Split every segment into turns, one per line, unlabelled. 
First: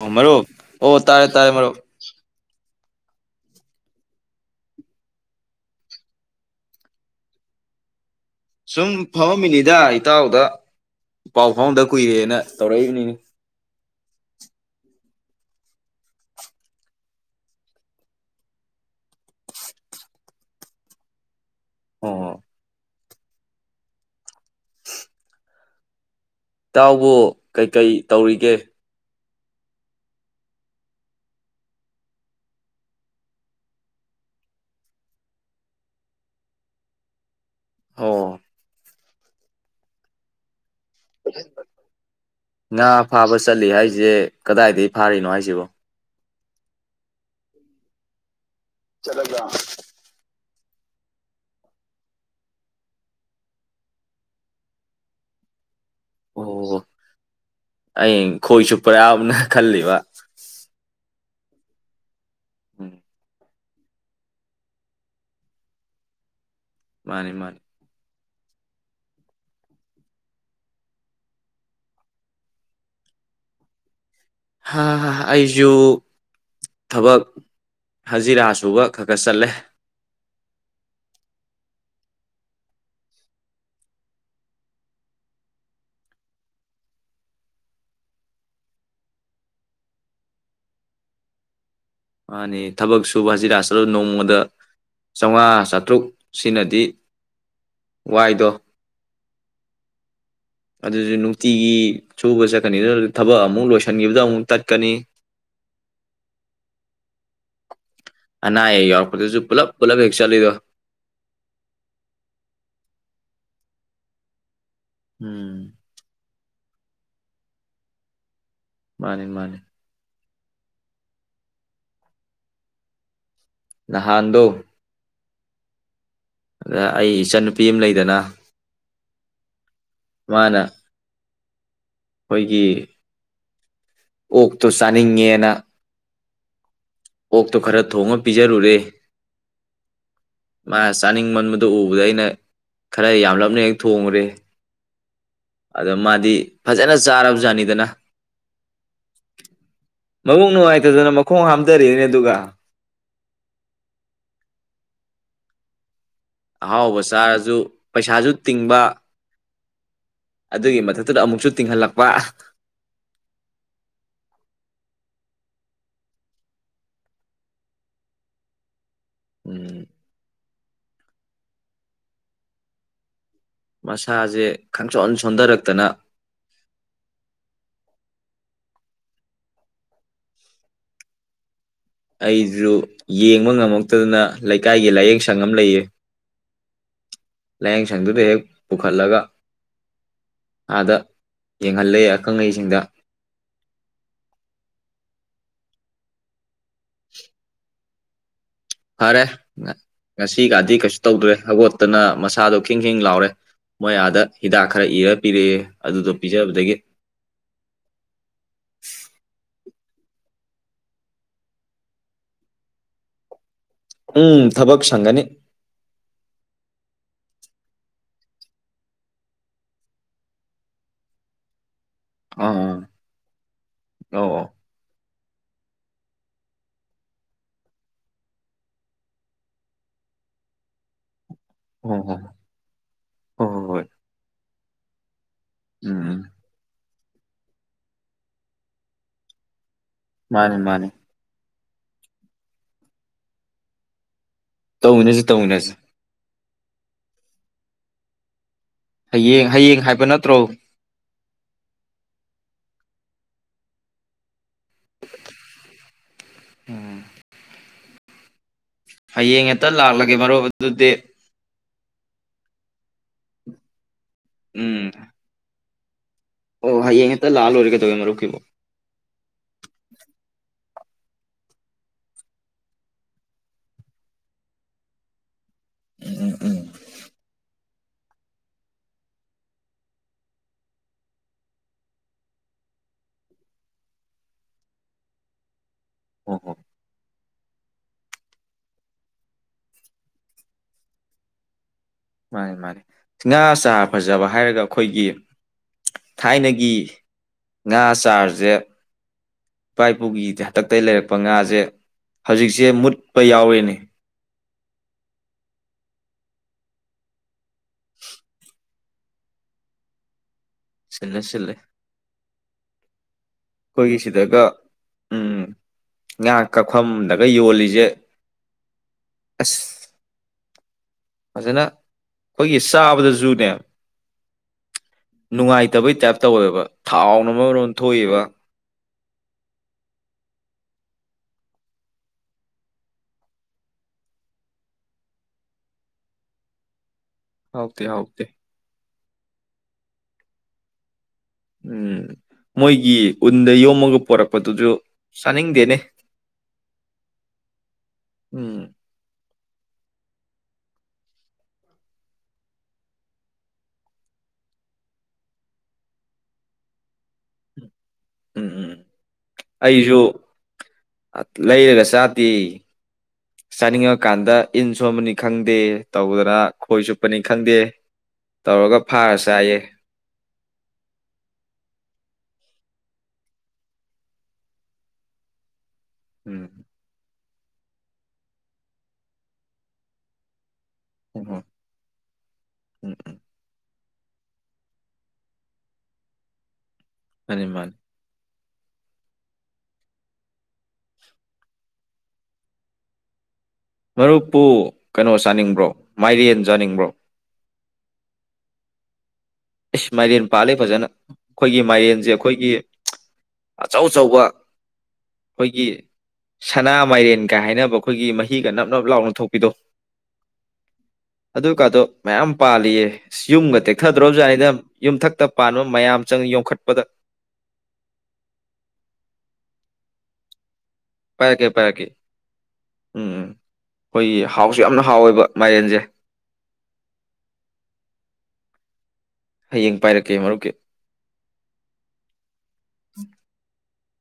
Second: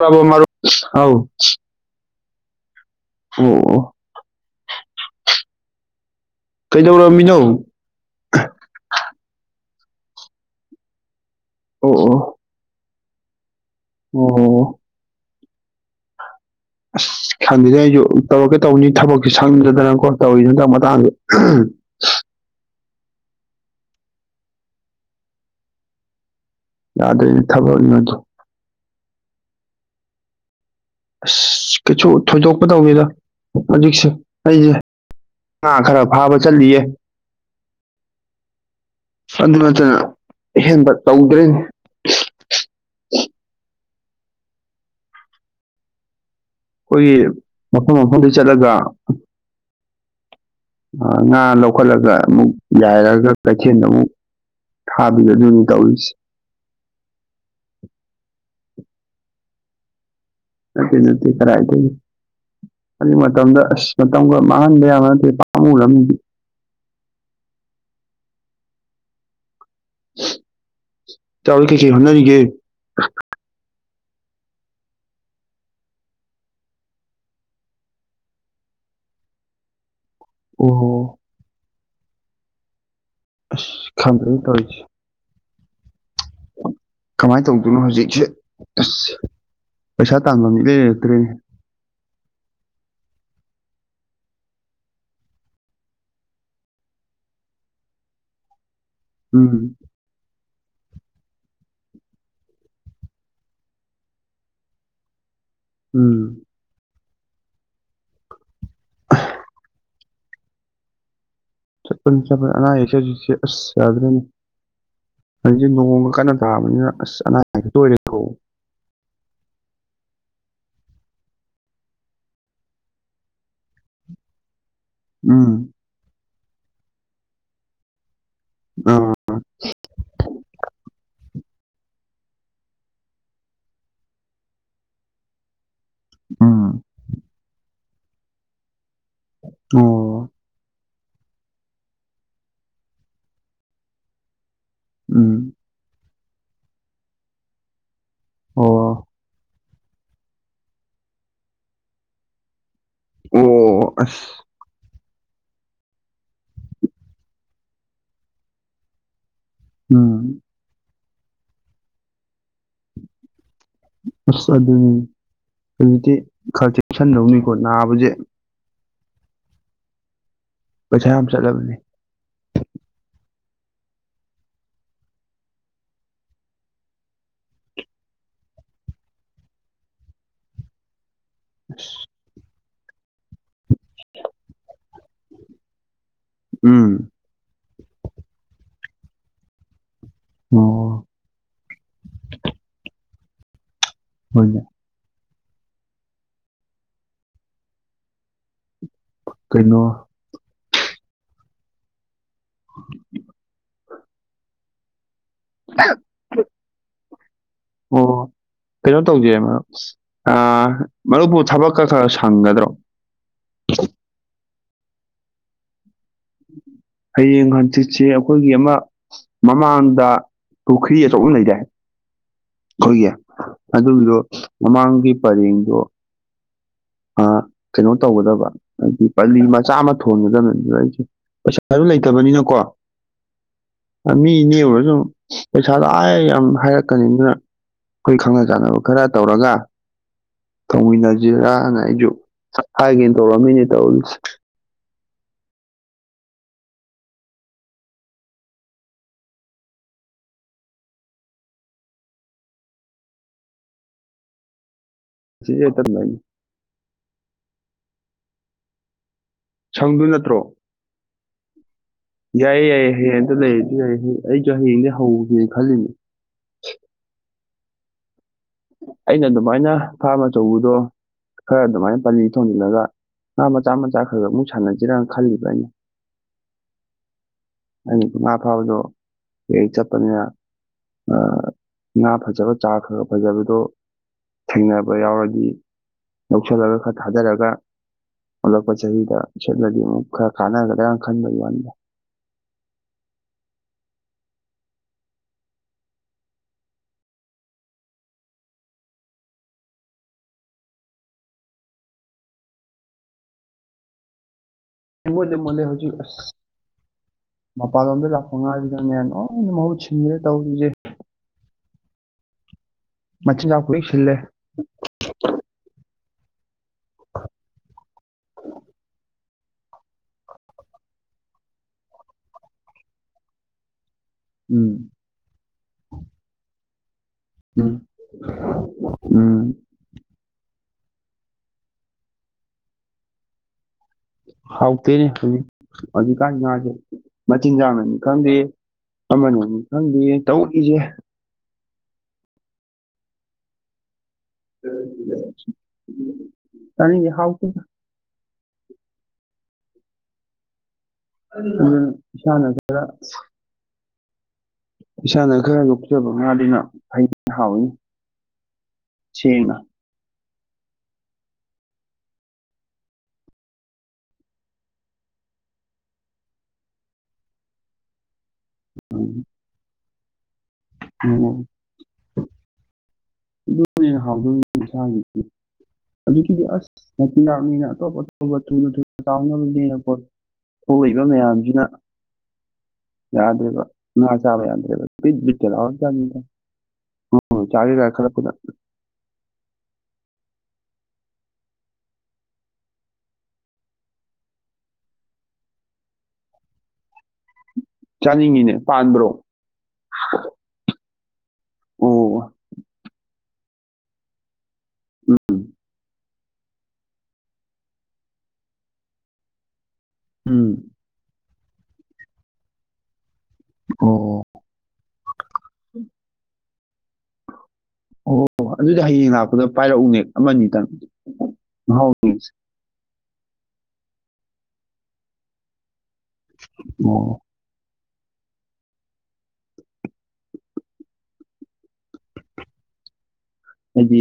ꯑꯣ
ꯕꯣ ꯃꯥꯔ
ꯃꯔꯨꯞ ꯑꯣ
ꯍꯥꯎ
ꯇꯥꯔꯦ ꯇꯥꯔꯦ ꯃꯔꯨꯞ
ꯑꯣ ꯀꯩꯗꯧꯔꯕꯝꯃꯤꯅꯣ
ꯏ ꯏꯇꯥꯎꯗ ꯄꯥꯎ ꯐꯥꯎꯗ
ꯑꯣ ꯑꯣ
ꯀꯨꯏꯔꯦꯅ ꯇꯧꯔꯛꯏꯕꯅꯤꯅꯤ
ꯑꯣ ꯍꯣ ꯑꯁ ꯈꯪꯗꯗ ꯑꯩꯁꯨ ꯇꯧꯔꯛꯀꯦ ꯇꯧꯅꯤ ꯊꯕꯛꯁꯦ ꯁꯪꯗꯗꯅꯀꯣ ꯇꯧꯔꯤꯗꯨ ꯍꯟꯗꯜ ꯃꯇꯥꯡꯗ
ꯑꯣ ꯏꯇꯥꯎꯕꯨ
ꯌꯥꯗ꯭ꯔꯦꯅꯦ
ꯀꯩꯀꯩ
ꯊꯕꯛꯅꯗꯣ
ꯇꯧꯔꯤꯒꯦ
ꯑꯁ ꯀꯩꯁꯨ ꯊꯣꯏꯗꯣꯛꯄ ꯇꯧꯅꯤꯗ ꯍꯧꯖꯤꯛꯁꯦ ꯑꯩꯁꯦ ꯉꯥ ꯈꯔ ꯐꯥꯕ ꯆꯠꯂꯤꯌꯦ
ꯑꯣ
ꯁꯗꯨꯅꯆꯅ [unintelligible] ꯑꯍꯦꯟꯕ ꯇꯧꯗ꯭ꯔꯦꯅꯦ
ꯁꯤꯁꯦ ꯀꯗꯥꯏꯗꯒꯤ ꯐꯥꯔꯤꯅꯣ ꯍꯥꯏꯁꯤꯕꯣ
ꯑꯩꯈꯣꯏ ꯃꯐꯝ ꯃꯐꯝꯗ ꯆꯠꯂꯒ ꯉꯥ ꯂꯧꯈꯠꯂꯒ ꯑꯃꯨꯛ ꯌꯥꯏꯔꯒ ꯀꯩꯊꯦꯜꯗ ꯑꯃꯨꯛ ꯊꯥꯕꯤꯗꯣ ꯑꯗꯨꯅꯤ ꯇꯧꯔꯤꯁꯦ
ꯑꯣ ꯑꯩ ꯈꯣꯣꯏ ꯆꯨꯞ ꯌꯥꯎꯕꯅ ꯈꯜꯜꯂꯤꯕ
ꯅꯠꯇꯦ ꯅꯠꯇꯦ ꯀꯔꯥꯏꯗꯒꯤ
ꯎꯝ
ꯅꯤ ꯃꯗ [unintelligible] ꯑꯁ ꯃꯇꯝꯒ ꯃꯥꯡꯍꯟꯕ ꯌꯥꯕ ꯅꯠꯇꯦ ꯄꯥꯝꯃꯨꯔꯅꯤ
ꯃꯥꯅꯤ ꯃꯥꯅꯤ
ꯏꯇꯥꯑꯣ ꯗꯤ ꯀꯔꯤ ꯀꯔꯤ ꯍꯣꯠꯅꯔꯤꯒꯦ
ꯍꯥ ꯍꯥ ꯑꯩꯁꯨ ꯊꯕꯛ ꯍꯖꯤꯔꯥ ꯁꯨꯕ ꯈ ꯈ ꯆꯠꯂꯦ
ꯑꯣ ꯈꯥꯟꯗ꯭ꯔ ꯇꯣꯏꯁꯤ ꯀꯃꯥꯏꯅ ꯇꯧꯗꯣꯏꯅꯣ ꯍꯧꯖꯤꯛꯁꯦ ꯑꯁ ꯄꯩꯁꯥ ꯇꯥꯟꯕ ꯃꯤꯗ ꯂꯩꯔꯛꯇ꯭ꯔꯦ
ꯃꯥꯅꯤ ꯊꯕꯛ ꯁꯨꯕ ꯍꯧꯖꯤꯔ ꯍꯥꯖꯤꯔ ꯅꯣꯡꯃꯗ ꯆꯥꯝꯃꯉꯥ ꯆꯥꯇ꯭ꯔꯨꯛ ꯁꯤꯅꯗꯤ ꯋꯥꯏꯗꯣ
ꯎꯝ
ꯑꯗꯨꯁꯨ ꯅꯨꯡꯇꯤꯒꯤ ꯁꯨꯕ ꯆꯠꯀꯅꯤ ꯑꯗꯨꯅ ꯊꯕꯛ ꯑꯃꯨꯛ ꯂꯣꯏꯁꯤꯟꯈꯤꯕꯗ ꯑꯃꯨꯛ ꯇꯠꯀꯅꯤ
ꯎꯝ
ꯅꯥ ꯌꯔꯁꯨ ꯄꯨꯂꯞ ꯄꯨꯂꯞ ꯍꯤ ꯆꯂꯤꯗꯣ
ꯅꯥꯁꯦ ꯑ ꯁꯥ ꯌꯥꯖꯔ ꯍꯥꯏ
ꯎꯝ
ꯂꯣꯡ ꯀꯅ ꯁꯥꯕꯅꯤꯅ ꯑꯁ ꯑꯅꯥꯇꯣꯏꯔꯦꯀꯣ
ꯃꯥꯅꯤ ꯃꯥꯅꯤ ꯅꯍꯥꯟꯗꯣ
ꯑꯥ
ꯑꯗ ꯑꯩ ꯏꯆꯟꯅꯨꯄꯤ ꯑꯃ ꯂꯩꯗꯅ
ꯑ
ꯃꯥꯅ ꯑꯩꯈꯣꯏꯒꯤ ꯑꯣꯛꯇꯣ ꯆꯥꯅꯤꯡꯉꯦꯅ
ꯎꯝ
ꯑꯣꯛꯇꯣ ꯈꯔ ꯊꯣꯡꯉ ꯄꯤꯖꯔꯨꯔꯦ
ꯑꯣ
ꯃꯥ ꯆꯥꯅꯤꯡ ꯃꯟꯕꯗꯨ ꯎꯕꯗ ꯑꯩꯅ ꯈꯔ ꯌꯥꯝꯂꯞꯅ ꯍꯦꯛ ꯊꯣꯡꯉꯨꯔꯦ
ꯎꯝ
ꯑꯗ ꯃꯥꯗꯤ ꯐꯖꯅ ꯆꯥꯔꯕꯖꯥꯅꯤꯗꯅ
ꯑꯣ
ꯃꯕꯨꯛ ꯅꯨꯡꯉꯥꯏꯇꯗꯅ ꯃꯈꯣꯡ ꯍꯥ ꯗꯔꯤꯅꯦ ꯑꯗꯨꯒꯒ
ꯑꯣ ꯑꯁ
ꯑꯍꯥꯎꯕ ꯆꯥꯔꯁꯨ ꯄꯩꯁꯥꯁꯨ ꯇꯤꯡꯕ
ꯎꯝ
ꯑꯗꯨꯒꯤ ꯃꯊꯛ ꯗ ꯑꯃꯨꯛꯁꯨ ꯇꯤꯡꯍꯜꯂꯛꯄ
ꯑꯁ ꯑꯗꯨꯅꯤ ꯍꯧꯖꯤꯛꯇꯤ ꯈꯔ ꯆꯦꯛꯁꯤꯟꯗꯧꯅꯤꯀꯣ ꯅꯥꯕꯁꯦ
ꯎꯝ
ꯄ ꯑꯝ ꯆꯂꯕꯅꯤ
ꯃꯁꯥꯁꯦ ꯈꯪꯆꯣꯟ ꯁꯣꯟꯊꯔꯛꯇꯅ ꯑꯩꯁꯨ ꯌꯦꯡꯕ ꯉꯝꯃꯛꯇꯗꯅ ꯂꯩꯀꯥꯏꯒꯤ ꯂꯥꯏꯌꯦꯡ ꯁꯪ ꯑꯃ ꯂꯩꯌꯦ
ꯎꯝ
ꯂꯥꯏꯌꯦꯡꯁꯪꯗꯨꯗ ꯍꯦꯛ ꯄꯨꯈꯠꯂꯒ
ꯑꯣ
ꯑꯥꯗ ꯌꯦꯡꯍꯜꯂꯦ ꯑꯈꯪ ꯑꯍꯩꯁꯤꯡꯗ
ꯍꯅ
ꯐꯔꯦ
ꯀꯩꯅꯣ
ꯉꯁꯤꯒꯗꯤ ꯀꯩꯁꯨ ꯇꯧꯗ꯭ꯔꯦ ꯍꯕꯠꯇꯅ ꯃꯁ ꯁꯥꯥꯗꯣ ꯈꯤꯡ ꯈꯤꯦꯡ ꯂꯥꯎꯔꯦ ꯃꯣꯏ ꯑꯥꯗ ꯍꯤꯗꯥꯛ ꯈꯔ ꯏꯔ ꯄꯤꯔꯛꯑꯦ ꯑꯗꯨꯗꯣ ꯄꯤꯖꯕꯗꯒꯤ
ꯑ ꯃꯔꯨꯞꯄꯨ ꯊꯕꯛꯀ ꯈꯔ ꯁꯪꯒꯗ꯭ꯔꯣ
ꯎꯝ ꯊꯕꯛ ꯁꯪꯒꯅꯤ
ꯍꯌꯦꯡ ꯍꯪꯆꯤꯠꯁꯦ ꯑꯩꯈꯣꯏꯒꯤ ꯑꯃ ꯃꯃꯥꯡꯗ ꯄꯨꯈ꯭ꯔꯤ ꯑꯆꯧ ꯑꯃ ꯂꯩꯔꯦ
ꯑꯥ ꯑꯥ
ꯑꯩꯈꯣꯏꯒꯤ ꯑꯗꯨꯒꯤꯗꯣ
ꯑꯧ ꯑꯧ
ꯃꯃꯥꯡꯒꯤ ꯐꯔꯒꯣ ꯑꯥꯑꯅꯣ ꯇꯧꯒꯗꯕ ꯍꯥꯏꯗꯤ ꯄꯜꯂꯤ ꯃꯆꯥ ꯑꯃ ꯊꯣꯟꯒꯗꯕꯅꯤ ꯑꯗꯨꯗ ꯑꯩꯁꯦ ꯄꯩꯁꯥ ꯑꯗꯨ
ꯍꯣ ꯍꯣ
ꯂꯩꯇꯕꯅꯤꯅꯀꯣ
ꯍꯣ ꯍꯣꯏ ꯍꯣꯏ
ꯃꯤ ꯅꯦꯑꯣꯏꯨꯔ ꯑꯗꯨꯣ
ꯎꯝ
ꯄꯩꯁꯥꯗꯑ
ꯎꯝ
ꯌꯥꯝ ꯍꯥꯏꯔꯛ ꯀꯅꯤꯗꯨꯅ ꯑꯩꯈꯣꯏ ꯈꯪꯅ ꯆꯥꯟꯅꯕ ꯈꯔ ꯇꯧꯔꯒ
ꯃꯥꯅꯤ ꯃꯥꯅꯤ
ꯇꯣꯏ ꯅꯖꯤ ꯑꯩ ꯍꯥꯏꯦ ꯇꯧ ꯃꯤꯅꯤ ꯇꯧꯜꯁꯤ
ꯇꯧꯅꯁꯤ ꯇꯧꯅꯁꯤ ꯍꯌꯦꯡ ꯍꯌꯦꯡ ꯍꯥꯏꯕ ꯅꯠꯇ꯭ꯔꯣ
ꯁꯤ ꯑꯦꯇꯅꯥ
ꯍꯌꯦꯡ ꯍꯦꯛꯇ
ꯁꯪꯗꯣꯏ
ꯂꯥꯛꯂꯒꯦ
ꯅꯠꯇ꯭ꯔꯣ
ꯃꯔꯨꯞ ꯑꯗꯨꯗꯤ
ꯌꯥꯏꯌꯦ ꯌꯥꯏꯌꯦ ꯌꯥꯌꯦ ꯑꯇ ꯂꯩꯌꯦꯗꯤ ꯌꯥꯏꯌꯦ ꯑꯩ ꯆꯍꯤꯗꯤ
ꯎꯝ
ꯍ ꯍꯧ ꯈꯜꯂꯤꯅꯤ
ꯑꯣ ꯍꯌꯦꯡ ꯍꯦꯛꯇ ꯂꯥꯜ ꯂꯔꯒꯦꯗꯧꯋꯦ ꯑꯃ ꯃꯔꯨꯛꯈꯤꯕꯣ
ꯑꯩꯅ ꯑꯗꯨꯃꯥꯏꯅ ꯐꯥꯔꯝ ꯑꯆꯧꯕꯗꯣ ꯈꯔ ꯑꯗꯨꯃꯥꯏꯅ ꯄꯖꯤ ꯊꯣꯡꯖꯤꯜꯂꯒ ꯉꯥ ꯃꯆꯥ ꯃꯆꯥ ꯈꯔ ꯈ ꯑꯃꯨꯛ ꯁꯥꯟꯅꯁꯤꯔꯅ ꯈꯜꯂꯤꯕ ꯑꯩꯅ
ꯎꯝ ꯎꯝ
ꯑꯅꯤ ꯄꯉꯥ ꯐꯥꯕꯗꯣ ꯀ ꯆꯠꯄꯅꯤꯅ ꯉꯥ ꯐꯖꯕ ꯆꯥꯈ꯭ꯔꯔ ꯐꯖꯕꯗꯣ ꯊꯦꯡꯅꯕ ꯌꯥꯎꯔꯗꯤ
ꯑꯣ ꯍꯣ
ꯂꯧꯁꯜꯂꯒ ꯈꯔ ꯊꯥꯖꯔꯒ ꯑꯣꯂꯛꯄ ꯆꯍꯤꯗꯠꯂꯗꯤ ꯑꯃꯨꯛ ꯈꯔ ꯈꯅꯒꯗ ꯈꯟꯕꯒꯤ ꯋꯥꯗ
ꯃꯥꯅꯤ ꯃꯥꯅꯤ ꯉꯥ ꯆꯥꯔ ꯐꯖꯕ ꯍꯥꯏꯔꯒ ꯑꯩꯈꯣꯏꯒꯤ ꯊꯥꯏꯅꯒꯤ ꯉꯥ ꯆꯥꯔꯁꯦ ꯏꯄꯥ ꯏꯄꯨꯒꯤ ꯍꯥꯛꯇꯛꯇꯒꯤ ꯂꯩꯔꯛꯄ ꯉꯥꯁꯦ ꯍꯧꯖꯤꯛꯁꯦ ꯃꯨꯠꯄ ꯌꯥꯎꯔꯤꯅꯤ
ꯃꯨꯠꯂꯦ ꯃꯨ ꯍꯧꯖꯤꯛ ꯑꯁ ꯃꯄꯥꯟꯂꯣꯝꯗ ꯂꯥꯛꯄ ꯉꯥ ꯁꯤꯅꯅꯦ ꯃꯍꯨꯠ ꯁꯤꯔꯦ ꯇꯧꯔꯤꯁꯦ
ꯁꯤꯂꯦ ꯁꯤꯂꯦ
ꯃꯆꯤꯟꯖꯥꯛꯄꯨ ꯂꯣꯏ
ꯑꯩꯈꯣꯏꯒꯤ
ꯁꯤꯜꯂꯦ
ꯁꯤꯗꯒ ꯎꯝ ꯉꯥ ꯀꯛꯐꯝꯗꯒ ꯌꯣꯜꯂꯤꯁꯦ ꯑꯁ ꯐꯖꯅ ꯑꯩꯈꯣꯏꯒꯤ ꯆꯥꯕꯗꯖꯨꯅꯦ
ꯎꯝ
ꯅꯨꯡꯉꯥꯏꯇꯕꯩ ꯇꯥꯏꯞ ꯇꯧꯋꯦꯕ ꯊꯥꯎꯅ
ꯎꯝ
ꯑꯃꯃꯣꯝ ꯊꯣꯛꯏꯕ
ꯎꯝ ꯍꯥꯎ ꯇꯅꯦ ꯍꯧꯖꯤ ꯀꯥꯟ ꯉꯥꯖꯦ
ꯍꯥꯎꯇꯦ
ꯃꯆꯤꯟꯖꯥꯛꯅꯅꯤ
ꯍꯥꯎꯇꯦ
ꯈꯪꯗꯦ ꯑꯃꯅꯤ ꯈꯪꯗꯦ ꯇꯧꯔꯛꯏꯁꯦ
ꯎꯝ ꯃꯣꯏꯒꯤ ꯎꯟꯗ ꯌꯣꯝꯃꯒ ꯄꯨꯔꯛ
ꯀꯅꯤ ꯍꯥꯎ ꯀ
ꯎꯝ
ꯑꯗꯨꯝ ꯏꯁꯥꯅ ꯈꯔ ꯏꯁꯥꯅ ꯈꯔ ꯌꯣꯛꯆꯕ ꯉꯥꯅꯤꯅ ꯍꯥꯎꯏ꯫
ꯎꯝ-ꯎꯝ-ꯑꯩꯖꯨ꯫ ꯂꯩꯔꯒ ꯆꯥꯗꯦ ꯆꯥꯅꯤꯡꯉꯀꯥꯟꯗ ꯏꯟ ꯁꯣꯟꯕꯅꯤ ꯈꯪꯗꯦ ꯇꯧꯗꯅ ꯈꯣꯏ ꯆꯨꯞꯄꯅꯤ ꯈꯪꯗꯦ꯫ ꯇꯧꯔꯒ ꯐꯥꯔ ꯆꯥꯏꯌꯦ꯫
ꯎꯝ ꯑꯗꯨꯅꯦ ꯍꯥꯎꯗꯣꯏꯅꯦ ꯏꯪꯁꯥꯡꯒꯤꯗꯤ꯫ ꯑꯗꯨꯒꯤꯗꯤ
ꯎꯝ
ꯑꯥꯁ꯫ ꯑꯇꯣꯞ ꯑꯇꯣꯞꯄ ꯊꯨꯅ-ꯊꯨꯅ ꯆꯥꯎꯕꯅꯦꯅ꯫ [inaudible] ꯊꯣꯛꯏꯕ
ꯎꯝ
ꯃꯌꯥꯝꯁꯤꯅ
ꯎꯝ
ꯌꯥꯗ꯭ꯔꯦꯕ꯫ ꯉ ꯆꯥꯕ ꯌꯥꯗ꯭ꯔꯦꯕ [inaudible] ꯎꯝ
ꯃꯥꯅꯤ ꯃꯥꯅꯤ
ꯆꯥꯔꯦꯗ ꯈꯔ [unintelligible]
ꯃꯔꯨꯞꯄꯨ ꯀꯩꯅꯣ ꯆꯥꯅꯤꯡꯕ꯭ꯔꯣ ꯃꯥꯏꯔꯦꯟ ꯆꯥꯅꯤꯡꯕ꯭ꯔꯣ꯫
ꯆꯥꯅꯤꯡꯉꯤꯅꯦ ꯄꯥꯟꯕ꯭ꯔꯣ
ꯏꯁ ꯃꯥꯢꯔꯦꯟ ꯄꯥꯂꯦ ꯐꯖꯅ ꯑꯩꯈꯣꯏꯒꯤ ꯃꯌꯦꯟꯖꯦ
ꯑꯣ
ꯑꯩꯈꯣꯏꯒꯤ ꯑꯆꯧ ꯑꯆꯧꯕ ꯈꯣꯢꯒꯤ ꯁꯅꯥ ꯃꯥꯏꯔꯦꯟꯒ ꯍꯥꯏꯅꯕ ꯑꯩꯈꯣꯏꯒꯤ ꯃꯍꯤꯒ ꯅꯞ ꯅꯞ ꯂꯥꯎꯅ ꯊꯣꯛꯄꯤꯗꯣ
ꯎꯝ
ꯑꯗꯨꯒꯗꯣ ꯃꯌꯥꯝ ꯄꯥꯜꯂꯤꯌꯦ ꯢꯁ ꯌꯨꯝꯒ ꯇꯦꯛꯊꯗ꯭ꯔꯣ
ꯑꯣ
ꯖꯥ [inaudible] ꯌꯨꯝꯊꯛꯇ ꯄꯥꯟꯕ ꯃꯌꯥꯝ ꯆꯪ ꯌꯣꯈꯠ [inaudible] ꯄꯗ
ꯑꯣ-ꯑꯣ ꯑꯗꯨꯗꯤ ꯍꯌꯦꯡ ꯂꯥꯛꯄꯗ ꯄꯥꯏꯔꯛꯎꯅꯦ ꯑꯃꯅꯤꯇꯪ
ꯄꯥꯏꯔꯛꯀꯦ ꯄꯥꯏꯔꯛꯀꯦ
ꯃꯍꯥꯎꯒꯤ
ꯎꯝ ꯎꯝ ꯑꯩꯈꯣꯏꯒꯤ ꯍꯥꯎꯁꯨ ꯌꯥꯝꯅ ꯍꯥꯎꯋꯦꯕ ꯃꯥꯏꯔꯦꯟꯖꯦ
ꯑꯣ
ꯍꯌꯦꯡ ꯄꯥꯏꯔꯛꯀꯦ ꯃꯔꯨꯞꯀꯤ
ꯍꯥꯏꯗꯤ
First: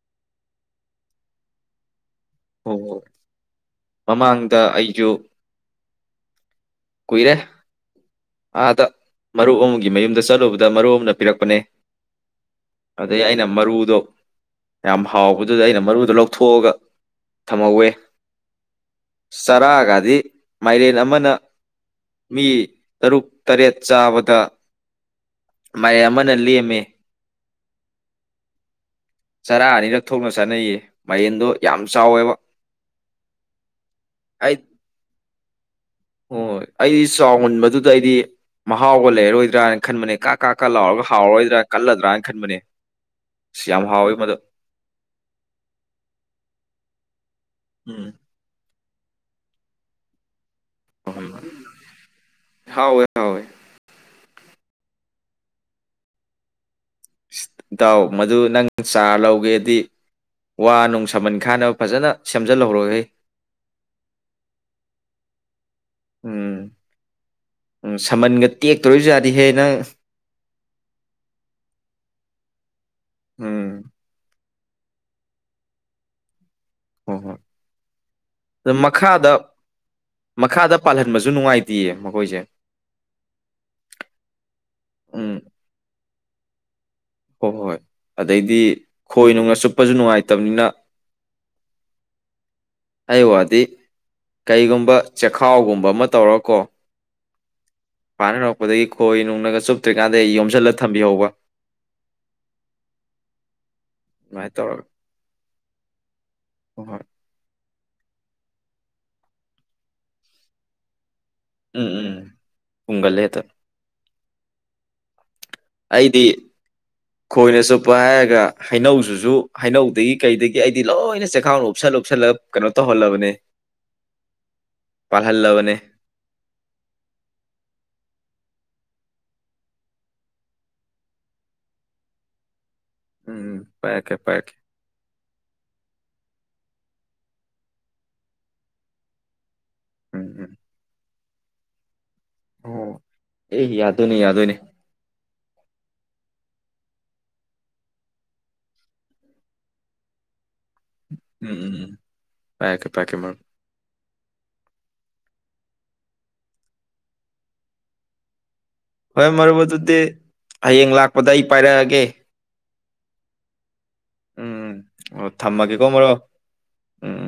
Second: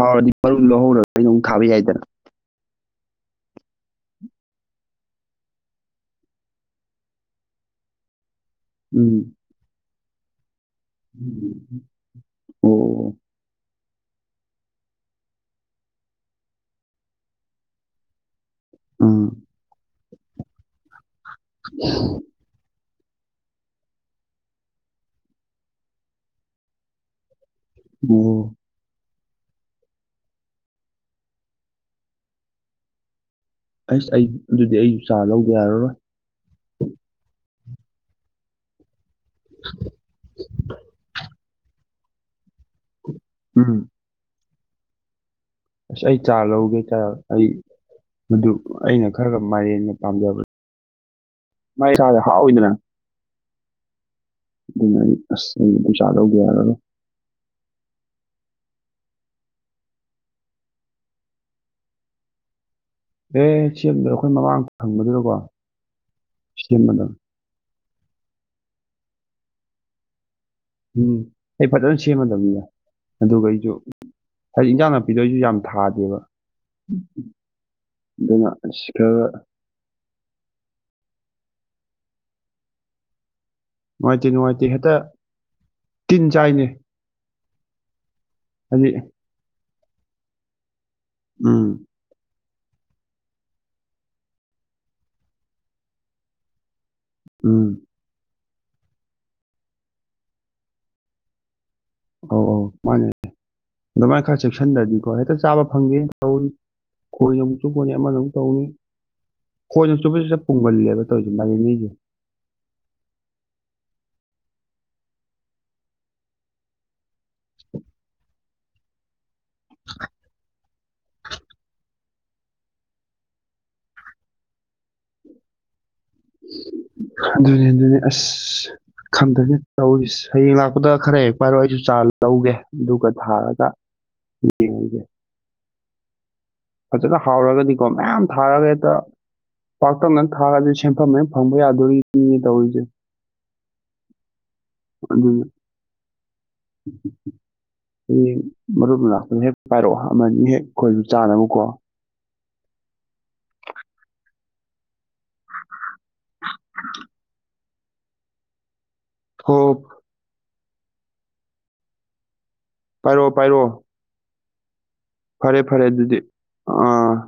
ꯍꯥꯎꯔꯗꯤ ꯃꯔꯨ ꯂꯧꯍꯧꯔꯒ ꯑꯩꯅꯃꯨꯛ ꯊꯥꯕ ꯌꯥꯏꯗꯅ
ꯑꯧ ꯑꯧ ꯃꯃꯥꯡꯗ ꯑꯩꯖꯨ ꯀꯨꯏꯔꯦ ꯑꯗ
ꯎꯝ
ꯃꯔꯨꯔ [inaudible] ꯒꯤ ꯃꯌꯨꯝꯗ ꯆꯠꯂꯨꯕ ꯑꯗꯨ ꯗ ꯃꯔꯨ ꯑꯃꯅ ꯄꯤꯔꯛꯄꯅꯦ
ꯑꯣ
ꯑꯗꯩ ꯑꯩꯅ ꯃꯔꯨꯗꯣ ꯌꯥꯝ ꯍꯥꯎꯕꯗꯨꯗ ꯑꯩꯅ ꯃꯔꯨꯗꯣ ꯂꯧꯊꯣꯒ ꯊꯝꯍꯧꯋꯦ
ꯎꯝ
ꯆꯔꯥꯒꯗꯤ ꯃꯥꯏꯔꯦꯜ ꯑꯃꯅ
ꯍꯨꯍ
ꯃꯤ ꯇꯔꯨꯛ ꯇꯔꯦꯠ ꯆꯥꯕꯗ ꯃꯌꯥꯝ ꯑꯃꯅ ꯂꯦꯝꯃꯦ
ꯑꯕꯨꯉꯣ
ꯆꯔꯥ ꯑꯅꯤꯔꯛ ꯊꯣꯛꯅ ꯆꯥꯅꯩꯌꯦ ꯃꯌꯦꯟꯗꯣ ꯌꯥꯝ ꯆꯥꯎꯑꯦꯕ
ꯑꯩꯁ ꯑꯩ ꯑꯗꯨꯗꯤ ꯑꯩ ꯆꯥ ꯂꯧ ꯌꯥꯔꯔꯣꯏ
ꯍꯣꯏ ꯑꯩ ꯆꯥꯎꯍꯟꯕ ꯑꯗꯨꯗ ꯑꯩꯗꯤ ꯃꯍꯥꯎꯒ ꯂꯩꯔꯣꯏꯗ꯭ꯔꯥꯅ ꯈꯟꯕꯅꯦ ꯀꯥꯛ-ꯀꯥꯛ-ꯀꯥꯛ ꯂꯥꯎꯔꯒ ꯍꯥꯎꯔꯣꯏꯗ꯭ꯔꯥ ꯀꯜꯂ ꯇ꯭ꯔꯥꯅ ꯈꯟꯕꯅꯤ ꯏꯁ
ꯎꯝ
ꯌꯥꯝ ꯍꯥꯎꯋꯦ ꯃꯗꯨ
ꯑꯁ ꯑꯩ-ꯆꯥ ꯂꯧꯒꯦ
ꯎꯝ
ꯆꯥ-ꯑꯩ-ꯑꯗꯨ ꯑꯩꯅ ꯈꯔꯒ ꯃꯥꯏꯔꯦꯟ ꯄꯥꯝꯖꯕ ꯃꯥꯏ ꯏꯁꯥꯡꯗꯣ ꯍꯥꯎꯏꯗꯅ
ꯍꯥꯎꯋꯦ ꯍꯥꯎꯋꯦ
ꯑꯗꯨꯅ ꯑꯩ ꯑꯁ ꯆꯥꯔ ꯂꯧꯗ ꯌꯥꯔꯔꯣꯏ
ꯏꯇꯥꯎ ꯃꯗꯨ ꯅꯪ ꯆꯥꯔ ꯂꯧꯒꯦꯗꯤ ꯋꯥ-ꯅꯨꯡ ꯁꯃꯟ ꯈꯥꯅꯕ ꯐꯖꯅ ꯁꯦꯝꯖꯤꯜꯍꯧꯔꯣꯍꯦ
ꯑꯦ ꯁꯦꯝꯗꯤ ꯑꯩꯈꯣꯏ ꯃꯃꯥꯡ ꯐꯪꯕꯗꯨꯗꯀꯣ ꯁꯦꯝꯃꯗ
ꯎꯨꯝ ꯁꯃꯟꯒ ꯇꯦꯛꯇꯣꯔꯤꯖꯥꯠꯅꯤꯍꯦ ꯅꯪ
ꯎꯝ ꯑꯩ ꯐꯖꯅ ꯁꯦꯝꯃꯗꯝꯅꯤ ꯕꯥꯏ ꯑꯗꯨꯒ
ꯎꯝ
ꯑꯩꯁꯨ ꯍꯥꯏꯗꯤ ꯏꯟꯖꯥꯡ ꯅꯥꯄꯤꯗꯣ ꯑꯩꯁꯨ ꯌꯥꯝ ꯊꯥꯗꯦꯕ
ꯍꯣꯏ-ꯍꯣꯏ
ꯑꯗꯨꯅ
ꯑꯗꯨ
ꯑꯁ ꯈꯔ
ꯃꯈꯥꯗ-ꯃꯈꯥꯗ ꯄꯥꯜꯍꯟꯕꯁ ꯨ ꯑꯗꯨ ꯅꯨꯡꯉꯥꯏꯇꯦꯌꯦ ꯃꯈꯣꯏꯁꯦ
ꯅꯨꯡꯉꯥꯏꯇꯦ ꯅꯨꯡꯉꯥꯏꯇꯦ ꯍꯦꯛꯇ ꯇꯤꯟ ꯆꯥꯏꯅꯦ
ꯍꯣ-ꯍꯣꯏ ꯑꯗꯩꯗꯤ
ꯍꯥꯏꯗꯤ
ꯈꯣꯏꯅꯨꯡꯅ ꯆꯨꯞ ꯄꯁꯨ ꯅꯨꯡꯉꯥꯏꯇꯕꯅꯤꯅ
ꯎꯝ
ꯑꯩꯒꯤ ꯋꯥꯗꯤ ꯀꯩꯒꯨꯝꯕ ꯆꯦꯈꯥꯎꯒꯨꯝꯕ ꯑꯃ ꯇꯧꯔꯀꯣ
ꯎꯨꯝ
ꯄꯥꯟ ꯍꯧꯔꯛꯄꯗꯒꯤ ꯈꯣꯏ ꯅꯨꯡꯅꯒ ꯆꯨꯞꯇ꯭ꯔꯤꯀꯥꯟꯗ ꯌꯣꯝꯁꯤꯜꯂꯒ ꯊꯝꯕꯤꯍꯧꯕ
ꯑꯧ-ꯑꯧ ꯃꯥꯅꯤ ꯑꯗꯨꯃꯥꯏꯅ ꯈꯔ ꯆꯦꯛꯁꯤꯟꯗ꯭ꯔꯗꯤꯀꯣ ꯍꯦꯛꯇ ꯆꯥꯕ ꯐꯪꯗꯦ ꯂꯧꯁꯤꯟꯕ
ꯍꯣꯏ ꯍꯣꯏ
ꯉꯝꯗꯕ ꯆꯨꯞꯄꯨꯅꯤ ꯑꯃꯒꯃꯨꯛ ꯇꯧꯅꯤ ꯈꯣꯏꯅ ꯆꯨꯞꯄꯖꯦ ꯁꯠ ꯄꯨꯝꯒꯜꯂꯦꯕ ꯇꯧꯔꯤꯁꯦ ꯃꯥꯏꯔꯦꯟꯈꯩꯁꯦ
ꯎꯝ ꯎꯝꯒꯜꯂꯦ ꯍꯦꯛꯇ ꯑꯩꯗꯤ ꯈꯣꯏꯅ ꯆꯠꯄ ꯍꯥꯏꯔꯒ ꯍꯩꯅꯧꯖꯨꯖꯨ ꯍꯩꯅꯧꯗꯒꯤ ꯀꯩꯗꯒꯤ ꯑꯩꯗꯤ ꯂꯣꯏꯅ ꯆꯦꯛꯈꯥꯎꯅ ꯎꯞꯁꯜꯂꯨ- ꯎꯞꯁꯜꯂꯞ ꯀꯩꯅꯣ ꯇꯧꯍꯜꯂꯕꯅꯦ ꯄꯥꯜꯍꯜꯂꯕꯅꯦ
ꯑꯗꯨꯅꯤꯅꯦ ꯑꯗꯨꯅꯦ ꯑꯁ ꯈꯪꯗꯦꯅꯦ ꯇꯧꯔꯤꯖꯦ ꯍꯌꯦꯡ ꯂꯥꯛꯄꯗ ꯈꯔ ꯍꯦꯛ ꯄꯥꯏꯔꯛꯑꯣ ꯑꯩꯁꯨ ꯆꯥꯔ ꯂꯧꯒꯦ ꯑꯗꯨꯒ
ꯎꯝ ꯎꯝ
ꯊꯥꯔꯒ
ꯄꯥꯏꯔꯛꯀꯦ ꯄꯥꯏꯔꯛꯀꯦ
ꯌꯦꯡꯉꯨꯒꯤꯒꯦ ꯐꯖꯅ ꯍꯥꯎꯔꯒꯗꯤꯀꯣ ꯃꯌꯥꯝ ꯊꯥꯔꯒ ꯍꯦꯛꯇ- ꯄꯥꯛꯇꯛꯅ
ꯎꯝ ꯎꯝ
ꯊꯥꯔꯗꯤ ꯁꯦꯟꯐꯝꯅꯦ ꯂꯧꯁꯤꯟꯕ ꯉꯝꯗꯕ ꯁꯤꯅꯤ ꯇꯧꯔꯤꯖꯦ
ꯑꯣ ꯑꯦ ꯌꯥꯗꯣꯏꯅꯦ ꯌꯥꯗꯣꯏꯅꯦ
ꯑꯗꯨꯕꯨ ꯍꯌꯦꯡ ꯃꯔꯨꯞ ꯂꯥꯛꯄꯗ ꯍꯦꯛ ꯄꯥꯏꯔꯛꯑꯣ ꯑꯃ ꯑꯅꯤ ꯍꯦꯛ ꯑꯩꯈꯣꯏꯁꯨ
ꯎꯝ
ꯆꯥꯅꯕꯀꯣ-
ꯎꯝ ꯎꯝ ꯄꯥꯏꯔꯛꯀꯦ ꯄꯥꯏꯔꯛꯀꯦ ꯃꯔꯨꯞ ꯐꯔꯦ
ꯍꯣ
ꯃꯔꯨꯞ ꯑꯗꯨꯨꯗꯤ ꯍꯌꯦꯡ ꯂꯥꯛꯄꯗ ꯑꯩ ꯄꯥꯏꯔꯛꯑꯒꯦ-
ꯄꯥꯏꯔꯛꯑꯣ ꯄꯥꯏꯔꯣ
ꯎꯝ- ꯑꯣ
ꯐꯔꯦ ꯐꯔꯦ
ꯊꯝꯃꯒꯦꯀꯣ
ꯑꯗꯨꯗꯤ
ꯃꯔꯨꯞ
ꯑꯥ
ꯎꯝ ꯎꯝ